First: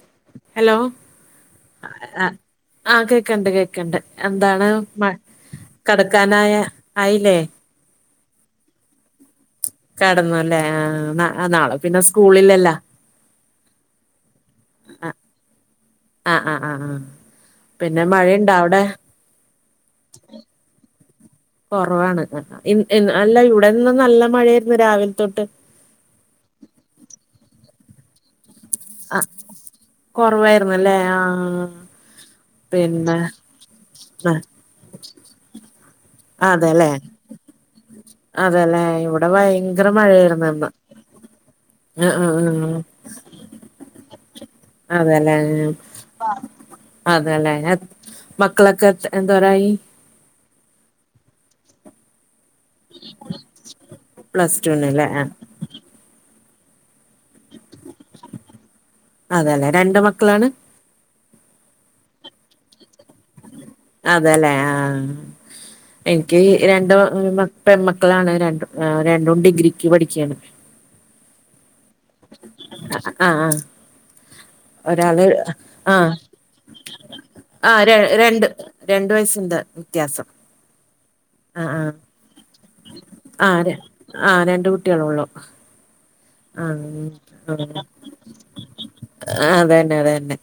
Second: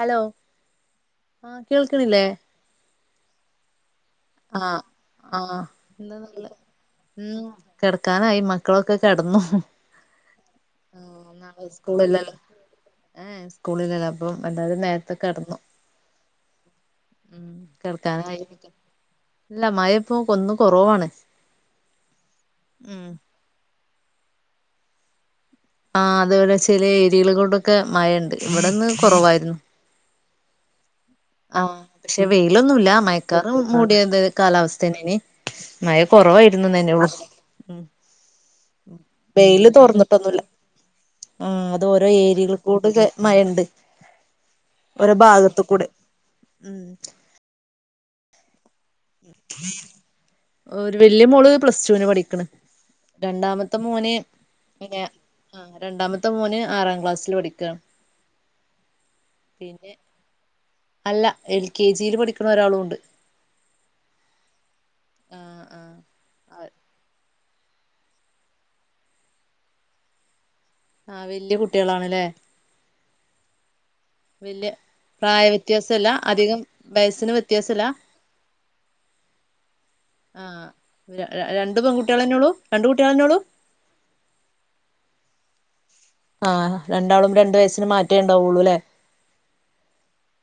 Hello hello. ആ ഹ് കേൾക്കണില്ലേ ആ ആ, കേക്ണ്ട് കേക്ണ്ട് എന്താണ് ആ മ ആ കെടക്കാനായ ആയിലേ? കെടക്കാനായി മക്കളൊക്കെ കെടന്നു. കെടന്നൂല്ലേ ആ നാളെ പിന്നെ സ്കൂളില്ലല്ലോ സ്കൂളിലല്ലാ ഏ സ്കൂളിലല്ല അപ്പം എല്ലാവരും ആഹ് നേരത്തൊ കെടന്നു. ആഹ് ആ് ആ ആ പിന്നെ കിടക്കാനായി മഴയുണ്ടാ അവിടെ? ഇല്ല മഴ ഇപ്പൊ കൊന്നു കുറവാണ്. കൊറവാണ് ഉം അല്ല ഇവിടെന്ന് നല്ല മഴായിരുന്നു രാവിലെ തൊട്ട് ആ അതുപോലെ ചെില ഏരിയകള കൊണ്ടൊക്കെ മഴ ഉണ്ട് ഇവിടെന്ന് ആഹ് കുറവായിരുന്നു. കുറവായിരുന്നല്ലേ? ആഹ് ആഹ പക്ഷെ വെയിലൊന്നുല്ല പിന്നെ മയക്കാറ് മൂടിയത് ആഹ് കാലാവസ്ഥേനി മഴ കുറവായിരുന്നുന്നെനള്ളു അതെല്ലെ ഇവിടെ ഭയങ്കര മഴായിരുന്നുന്ന്. ആ അത് ഓരോ ഏരിയൽ കൂടെ മഴണ്ട് ഓരോ ഭാഗത്ത അതെല്ലേ കൂടെ. ഉം അതല്ലേ മക്കളൊക്കെ എന്തോരായി ഒരു വല്യയ മോള് പ്ലസ് ടുവിന് പഠിക്ക്ണ് രണ്ടാമത്തെ മോന് പ്ലസ് പിന്നെ ടുവിനല്ലേ ആ രണ്ടാമത്തെ മോന് ആറാം ക്ലാസ്സിൽ പഠിക്കാണ്. അതല്ലെ പിന്നെ രണ്ട് മക്കളാണ്? അല്ല എൽ കെ ജിയിൽ പഠിക്ക്ണ ഒരാളുംണ്ട് അതേലെ ആഹ ആ ആ എനിക്കി രണ്ട് പെൺക്കളാണ് രണ്ട് രണ്ടും ഡിഗ്രിക്ക് പഠിക്കാണ് ആഹ വല്യ കുട്ടികളാണല്ലേ ആഹ് ആഹ വല്യ ഒരാള് പ്രായ ആഹ വ്യത്യാസല്ല അധികം വയസ്സിന് ആ വ്യത്യാസല്ല ര രണ്ട് രണ്ടു വയസ്സിന്റെ വ്യത്യാസം ആ ആ രണ്ട് ആ പെൺകുട്ടികളന്നോളൂ രണ്ടു കുട്ടികളെന്നോളു ആ ആ രണ്ട് കുട്ടികളെ ഉള്ളു ആ രണ്ടാളും രണ്ട് അത വയസ്സിന് മാറ്റേ ഉണ്ടാവുള്ളൂ അല്ലേ തന്നെ അത തന്നെ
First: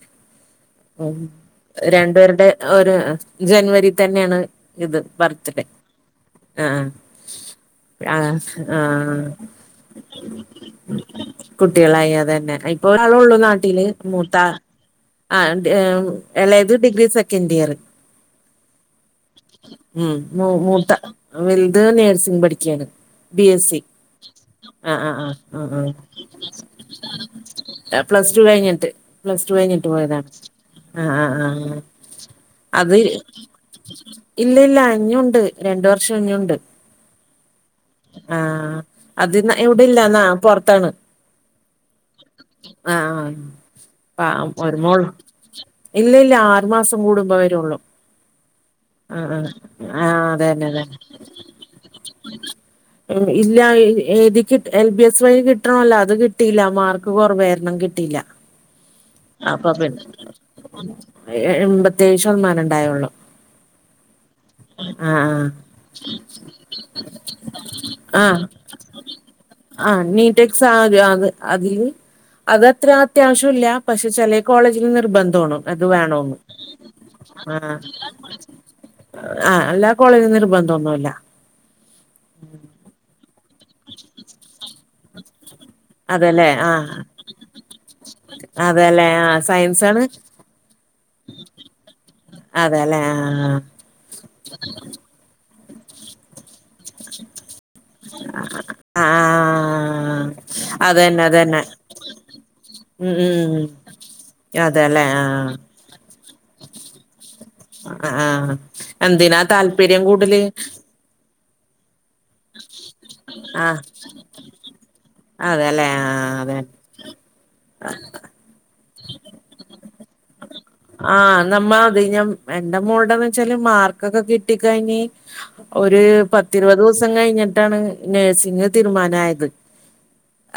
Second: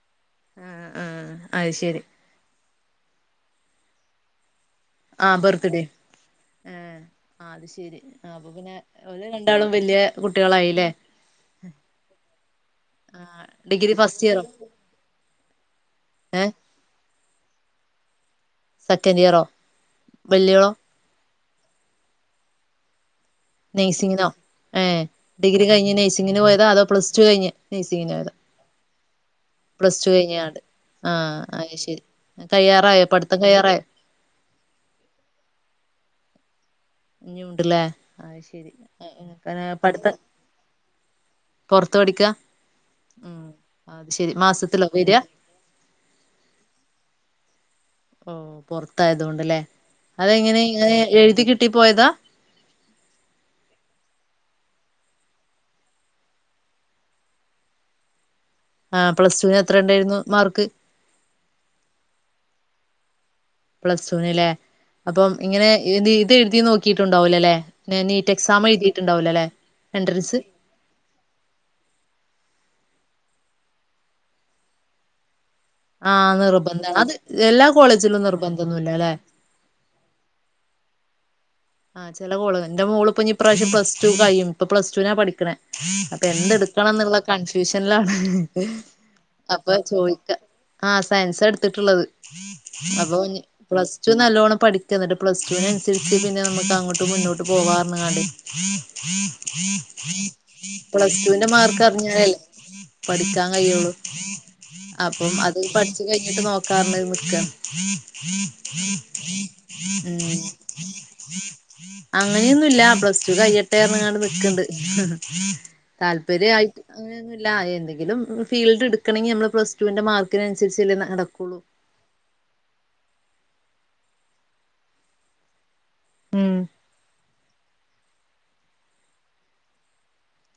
ആഹ് ഉ ആഹ് അത് ശരി രണ്ടു പേരുടെയും ഒരു ജനുവരി തന്നെയാണ് ഇത് ബർത്ത്ഡേ ആഹ ഏഹ് അത് ശരി ആഹ അപ്പൊ പിന്നെ ആഹ ഓല് രണ്ടാളും വല്യ കുട്ടികളായില്ലേ കുട്ടികളായി അത തന്നെ ഇപ്പൊ ഒരാളെഉള്ളു ആഹ് നാട്ടില് ഡിഗ്രി ഫസ്റ്റ് മൂത്ത ഇയറോ ആ ഏഹ് എളേത് ഡിഗ്രി സെക്കൻഡ് ഇയർ സെക്കൻഡ് ഇയറോ ഉ മ വല്യോളോ മൂത്ത വലുത് നേഴ്സിങ് പഠിക്കാണ് ബി എസ് സി നഴ്സിങ്ങിനോ ആഹ ഏഹ് ആ് ആ് ഡിഗ്രി ആ ഉ കഴിഞ്ഞ് നഴ്സിങ്ങിന് പോയതാ അതോ പ്ലസ് ടു കഴിഞ്ഞ് നഴ്സിങ്ങിന് പ്ലസ് പോയതാ ടു കഴിഞ്ഞിട്ട് പ്ളസ് ടു കഴിഞ്ഞു പ്ലസ് ടു പോയതാണ് കഴിഞ്ഞാണ്ട് ആഹ അത് ആഹ് ശരി അത് കഴിയാറായോ പഠിത്തം കഴിയാറായോ ഇല്ല ഇല്ല ഇനിയുണ്ട് രണ്ട് വർഷം ഇനിയുണ്ട് ഇനിയുണ്ടല്ലേ അ ശെരി പഠിത്തം പുറത്താണ് പുറത്ത് പടിക്ക ഉ ആഹ് അത് ശെരി ആഹ് പ ഒരു മാസത്തിലോ മോള് വരിക ഇല്ല ഇല്ല ആറു മാസം കൂടുമ്പോ വരള്ളൂ ഓ പുറത്തായത് കൊണ്ട്ല്ലേ ആഹ് അതെങ്ങനെ അതന്നെ അതന്നെ എഴുതി കിട്ടി പോയതാ ഇല്ല എ എൽ ബി എസ് വഴി കിട്ടണല്ലോ അത് കിട്ടിയില്ല മാർക്ക് കുറവായിരുന്നു കിട്ടിയില്ല ആ പ്ലസ ടുവിന് എത്ര ഉണ്ടായിരുന്നു മാർക്ക് എൺപത്തിയേഴ് ശതമാനം ഉണ്ടായുള്ളൂ പ്ലസ്ടു നല്ലേ അപ്പം ആഹ് ഇങ്ങനെ ഇത് എഴുതി നോക്കിയിട്ടുണ്ടാവലോ അല്ലെ നീറ്റ് എക്സാം എഴുതിയിട്ടുണ്ടാവലോ അല്ലെ ആഹ നീറ്റ് എക്സാ അത് അതില് അത്ത്ര അത്യാവശ്യംല്ല പക്ഷെ ചെലേ കോളേജില് നിർബന്ധആണ് ആ നിർബന്ധാണ് അത് എല്ലാ കോളേജിലും നിർബന്ധൊന്നുല്ല ല്ലേ ആ എല്ലാ കോളേജും നിർബന്ധോന്നുല്ല ആ ചെല കോളജു ന്റെ മോൾപ്പഞ്ഞ് ഇപ്രാവശം പ്ലസ് ടു കയ്യും ഇപ്പ പ്ലസ് ടു നാ പഠിക്കണേ അതെല്ലേ ആഹ് അപ്പൊന്തെടുക്കണംന്ന്ള്ള കൺഫ്യൂഷനിലാ അതെല്ലേ ആഹ് അപ്പൊ സയൻസാണ് ചോയിക്ക ആഹ് സയൻസടുത്തിട്ടുള്ളത് അതെല്ലേ അപ്പൊഞ് ആഹ് പ്ലസ് ടു നല്ലോണം പഠിക്ക ന്ന്ട്ട് പ്ലസ് ടുവിനനുസരിച്ച് പിന്നെ നമ്മക്ക ങ്ങോട്ട് മുന്നോട്ട് പോവാന്നാ ആഹ് പ്ലസ് അതന്നെ ടുവിന്റെ അതന്നെ മാർക്ക് അറിഞ്ഞാലല്ലേ ഉം ഉം പഠിക്കാൻ ഉം. കയ്യൊള്ളു അതെല്ലേ അപ്പം ആഹ് അത് പഠിച്ച് കഴിഞ്ഞിട്ട് നോക്കാറഞ്ഞ് നിക്കാണ് ആഹ് എന്തിനാ താല്പര്യം മ്മ്ഹ് കൂടുതല് അങ്ങനെയൊന്നുംല്ല പ്ലസ് ടു ആഹ് കയ്യട്ടേറണ്ണ്ങ്ങാണ്ട് നിക്ക്ണ്ട് അതെല്ലേ ആഹ് അതെ താല്പര്യായിട്ട്ങ്ങനൊന്നല്ല എന്തെങ്കിലും ഫീൽഡ് ഇട്ക്കണങ്ങി നമ്മള് പ്ലസ് ടുവിന്റെ മാർക്ക് തിനന്സരിച്ച്ള്ള ആഹ് നമ്മ അത്ഞമ എന്റെ മോളടെന്ന് വെച്ചാല് മാർക്കൊക്കെ കിട്ടി കഴിഞ്ഞ് ഉം ഒര്--പത്തിരുപത് ദിവസം കഴിഞ്ഞിട്ടാണ് നേഴ്സിംഗ് തീരുമാനായത്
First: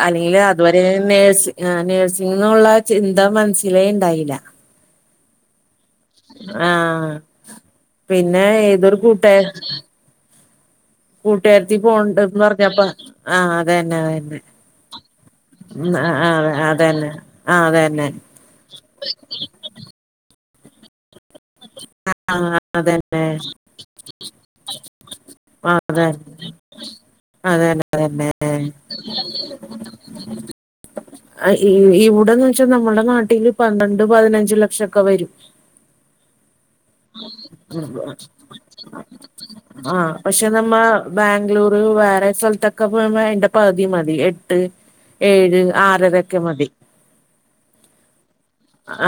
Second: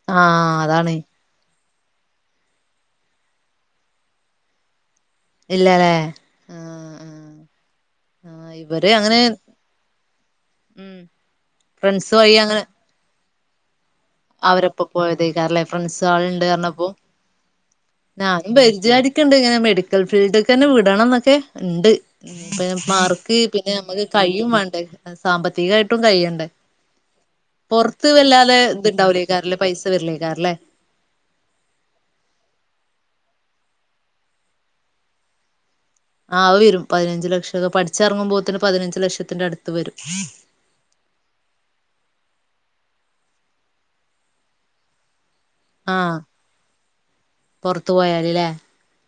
അല്ലെങ്കിൽ ആഹ് അതുവരേ അതാണ് നേഴ്സി ആ നേഴ്സിംഗോള്ളെ ചിന്ത മനസ്സിലേണ്ടായില ഇല്ലലേ ആഹ പിന്നെ ആഹ് ഇവര് ഏതൊരു അങ്ങനെ കൂട്ട ഉം കൂട്ടേരത്തി പോണ് ഫ്രണ്ട്സ് ണ്ട് വഴി ന്ന് അങ്ങനെ പറഞ്ഞപ്പ ആഹ് അതന്നെ അതന്നെ അവരൊപ്പം പോയതേക്കാരല്ലേ ഉം ഫ്രണ്ട്സ് അ ആ അതന്നെ ആ അതന്നെ. ആനും വിചാരിക്ക്ണ്ട് ങ്ങനെ മെഡിക്കൽ ഫീൽഡിൽക്കന്നെ വിടണംന്നൊക്കെ ഇണ്ട് പിന്നെ അതന്നെ മാർക്ക് പിന്നെ ഞമ്മക്ക് കഴിയും വാണ്ടേ സാമ്പത്തികായിട്ടും അതെ കഴ്യണ്ടേ? [unintelligible] പൊറത്ത് അതന്നെ വല്ലാതേ ഇത്ണ്ടാവൂലേക്കാരല്ലേ? പൈസ വര്ല്ലേക്കാരല്ലേ? ആ ഇ ഇ ഇവിടെന്ന് വെച്ചാ നമ്മള്ടെ നാട്ടില് പന്ത്രണ്ട് പതിനഞ്ച് ലക്ഷക്കെ വരും. ആ അ‌അവരും പതിനഞ്ച് ലക്ഷംക്കെ പഠിച്ചറങ്ങുമ്പോത്തിന് പതിനഞ്ച് ലക്ഷത്തിന്റെ അടുത്ത് വരും. പിന്നെമ്മൾ ബാംഗ്ലൂറ് വേറെ സ്ഥലത്തൊക്കെപ്പോവുമ്പോ അയിന്റെ പവുതി മതി എട്ട് ഏഴ് ആഹ് ആറരൊക്കെ മതി പുറത്തു പോയാല്ല്ലേ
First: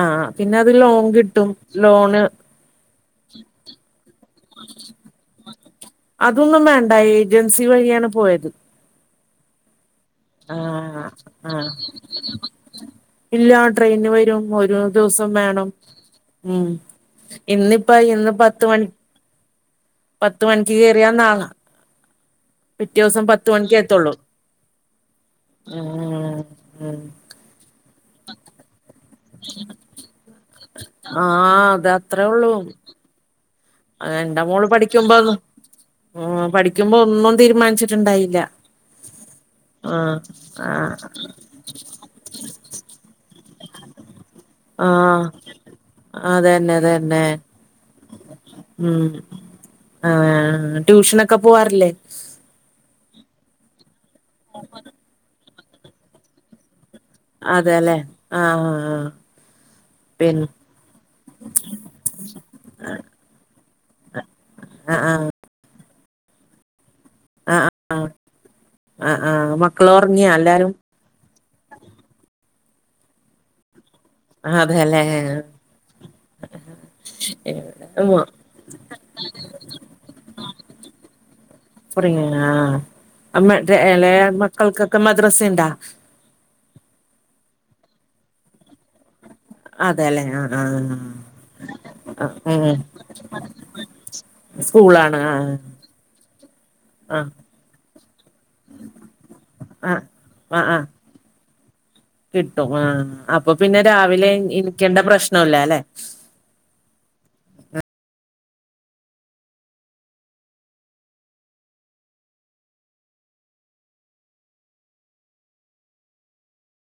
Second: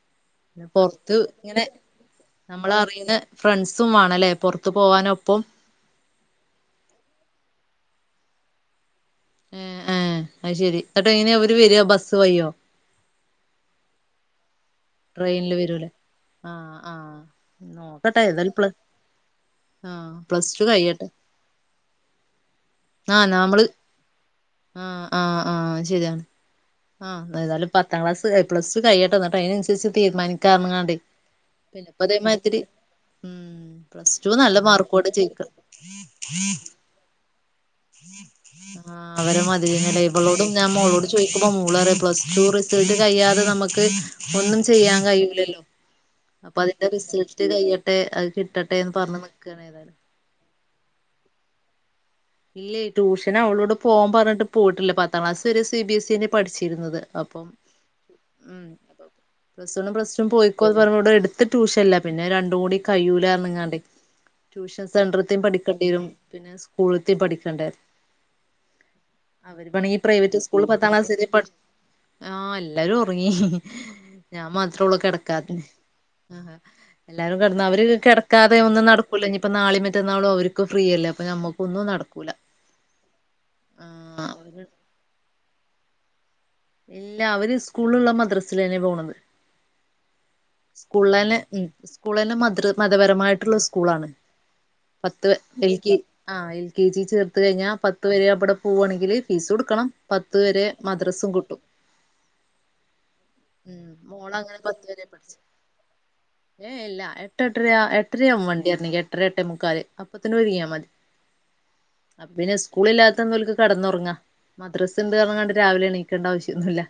ആഹ് പിന്നെ അത് ലോൺ പുറത്ത് കിട്ടും ഇങ്ങനെ ലോണ് നമ്മളറിയുന്ന ഫ്രണ്ട്സും വാണല്ലേ? പൊറത്തു പോവാനൊപ്പം അതൊന്നും വേണ്ട ഏജൻസി വഴിയാണ് പോയത്. ഏ ഏ അയ്ശരി ന്ന്ട്ട്ങ്ങനെ അവര് വരാ ബസ്സ് വയ്യോ? ഇല്ലാ ട്രെയിന് വരും ഒരു രൂസം ട്രെയിനില് വേണം വരൂലേ ഉം ആഹ് ആഹ് ഇന്നിപ്പ നോക്കട്ടെ ഇന്ന് ഏതായാലും പത്ത് പ്ല മണി ആഹ് പത്ത് പ്ലസ് ടു മണിക്ക് കഴിയട്ടെ കയറിയാ നാളെ പിറ്റോസം ആഹ് പത്ത് നമ്മള് മണിക്കേ എത്തൊള്ളൂ. ആഹ് ആഹ് ആഹ് അത്ശരിയാണ്. ആഹ് ഏതായാലും പത്ത് [unintelligible] ക്ലാസ്സ്‌ ഏയ് പ്സ് ടു കഴിയട്ടെന്ന്ട്ട് അയിനനുസരിച്ച് തീരുമാനി ക്കാറഞ്ഞ്ങ്ങാണ്ടയ് ആഹ് അത് അത്രേ ഉള്ളൂ പിന്നെപ്പതേമാതിരി ഉം പ്ലസ് ടുന്ന് എന്റെ നല്ല മോള് മാർക്കോടെ പഠിക്കുമ്പോ ജയിക്ക ഉം പഠിക്കുമ്പോ ഒന്നും തീരുമാനിച്ചിട്ട്ണ്ടായില്ല. ആ വരെമാതിരിന്നല്ലേ ഇവളോടും ഞാൻ ആഹ് മോളോട് ചോയിക്കുമ്പോ മോ ള്റയാ പ്ലസ് ടു റിസൾട്ട് കഴിയാതെ നമ്മക്ക് ഒന്നും ചെയ്യാൻ ആഹ് കഴിയൂല്ലല്ലോ? അപ്പൊ അതന്നെ അതിന്റെ അതന്നെ റിസൾട്ട് കയ്യെട്ടെ അത് കിട്ടട്ടേന്ന് ഉം പറഞ്ഞ് നിക്കാണ് ഏതായാലും ആഹ് ട്യൂഷനൊക്കെ പോവാറില്ലേ? ഇല്ലേ ട്യൂഷനവളോട് പോവ്വാം പറഞ്ഞട്ട് പോയിട്ടില്ല പത്താം ക്ലാസ് വരെ സി ബി എസ് ഇന്നേ പഠിച്ചിരുന്നത്. അപ്പം അതെല്ലേ ഉം ആഹ് ആഹ് ആഹ് പ്ലസ് വണും പ്ലസ് ടും പിന്നെ പോയിക്കോന് പറഞ്ഞപൊവിടെടുത്ത് ട്യൂഷൻല്ല പിന്നെ രണ്ടും കൂടി കയ്യൂലാറണ്ങ്ങാണ്ടയ് ട്യൂഷൻ സെന്ററത്തെയും പഠിക്കേണ്ടിരും. പിന്നെ സ്കൂളത്തെയും പഠിക്കണ്ടും ആഹ് ആഹ് അവര് മക്കള് പേണെങ്കി ഒറങ്ങിയാ പ്രൈവറ്റ് സ്കൂള് എല്ലാരും പത്താം ക്ലാസ് ആഹ എല്ലാരും ഉറങ്ങി. ഞാൻ മാത്രേ ഉള്ളൂ അതെല്ലേ കിടക്കാത്തെ ആ എല്ലാരുംിടന്ന അവ അമ്മ കിടാതെ ഒന്നും നടക്കൂല്ല. ഇനിയിപ്പ നാള മറ്റന്നാളും അവർും ഫ്രീയല്ലേ അപ്പ നമ്മുക്കൊന്നും നടക്കും ആലെ ആഹ് അവര് മക്കൾക്കൊക്കെ മദ്രസ ഉണ്ടാ? ഇല്ല അവര് സ്കൂളുള്ള മദ്രസൽ തന്നെ പോണത്. അതെല്ലേ ആഹ് ആഹ് സ്കൂള തന്നെ ഉ സ്കൂള ആഹ് തന്നെ മത ഉം മതപരമായിട്ടുള്ള സ്കൂളാണ്. സ്കൂളാണ് പത്ത് ആഹ് എൽ കെ ആ എൽ കെ ജി ആഹ് ചേർത്ത് കഴിഞ്ഞാ പത് പത്ത് വരെ അവിടെ പോകവാണെങ്കിൽ ഫീസ് കൊടുക്കണം ആഹ് പത്ത് വരെ ആഹ് ആഹ് മദ്രസും കിട്ടും കിട്ടും ആഹ അപ്പൊ പിന്നെ ഉം രാവിലെ മോളങ്ങനെ ഇനിക്കേണ്ട പ്രശ്നല്ല അല്ലെ? ഏ ഇല്ല എട്ട് എട്ടരയാ എട്ടരയാവും വണ്ടി വരെങ്കി എട്ടര എട്ട മുക്കാല് അപ്പത്തിന് ഒരുങ്ങിയാ മതി. പിന്നെ സ്കൂള ഇല്ലാത്ത എന്തോലക്ക് കടന്നുറങ്ങാ. മദ്രസ് ഉണ്ട് ക കണ്ടി രാവിലെ എണ ണ്ട ആവശ്യൊന്നുമല്ല.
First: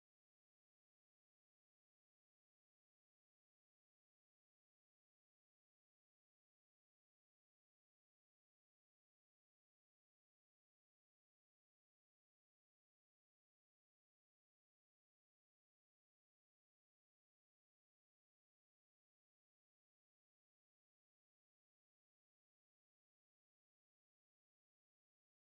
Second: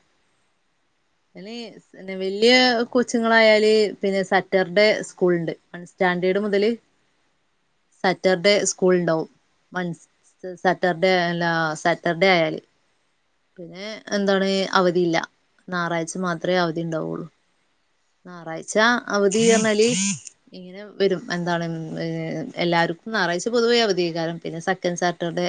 ഇ പിന്നെ വല്യയ കോച്ചിങ്ങളായാല് പിന്നെ സാറ്റർഡേ സ്കൂൾ ഉണ്ട്. സ്റ്റാൻഡേർഡ് മുതൽ സാറ്റർഡേ സ്കൂള ഉണ്ടാവും. സാറ്റർഡേ ആയല്ല സാറ്റർഡേ ആയാല്. പിന്നെ എന്താണ് അവധിയില്ല. ഞായറാഴ്ച മാത്രമേ അവധി ഉണ്ടാവുള്ളൂ. ഞറാഴ്ച അവധി എന്നാല് ഇങ്ങനെ വരും. എന്താണ് എല്ലാവർക്കും ഞറാഴ്ച പൊതുവേ അവധികാരം പിന്നെ സെക്കൻഡ് സാറ്റർഡേ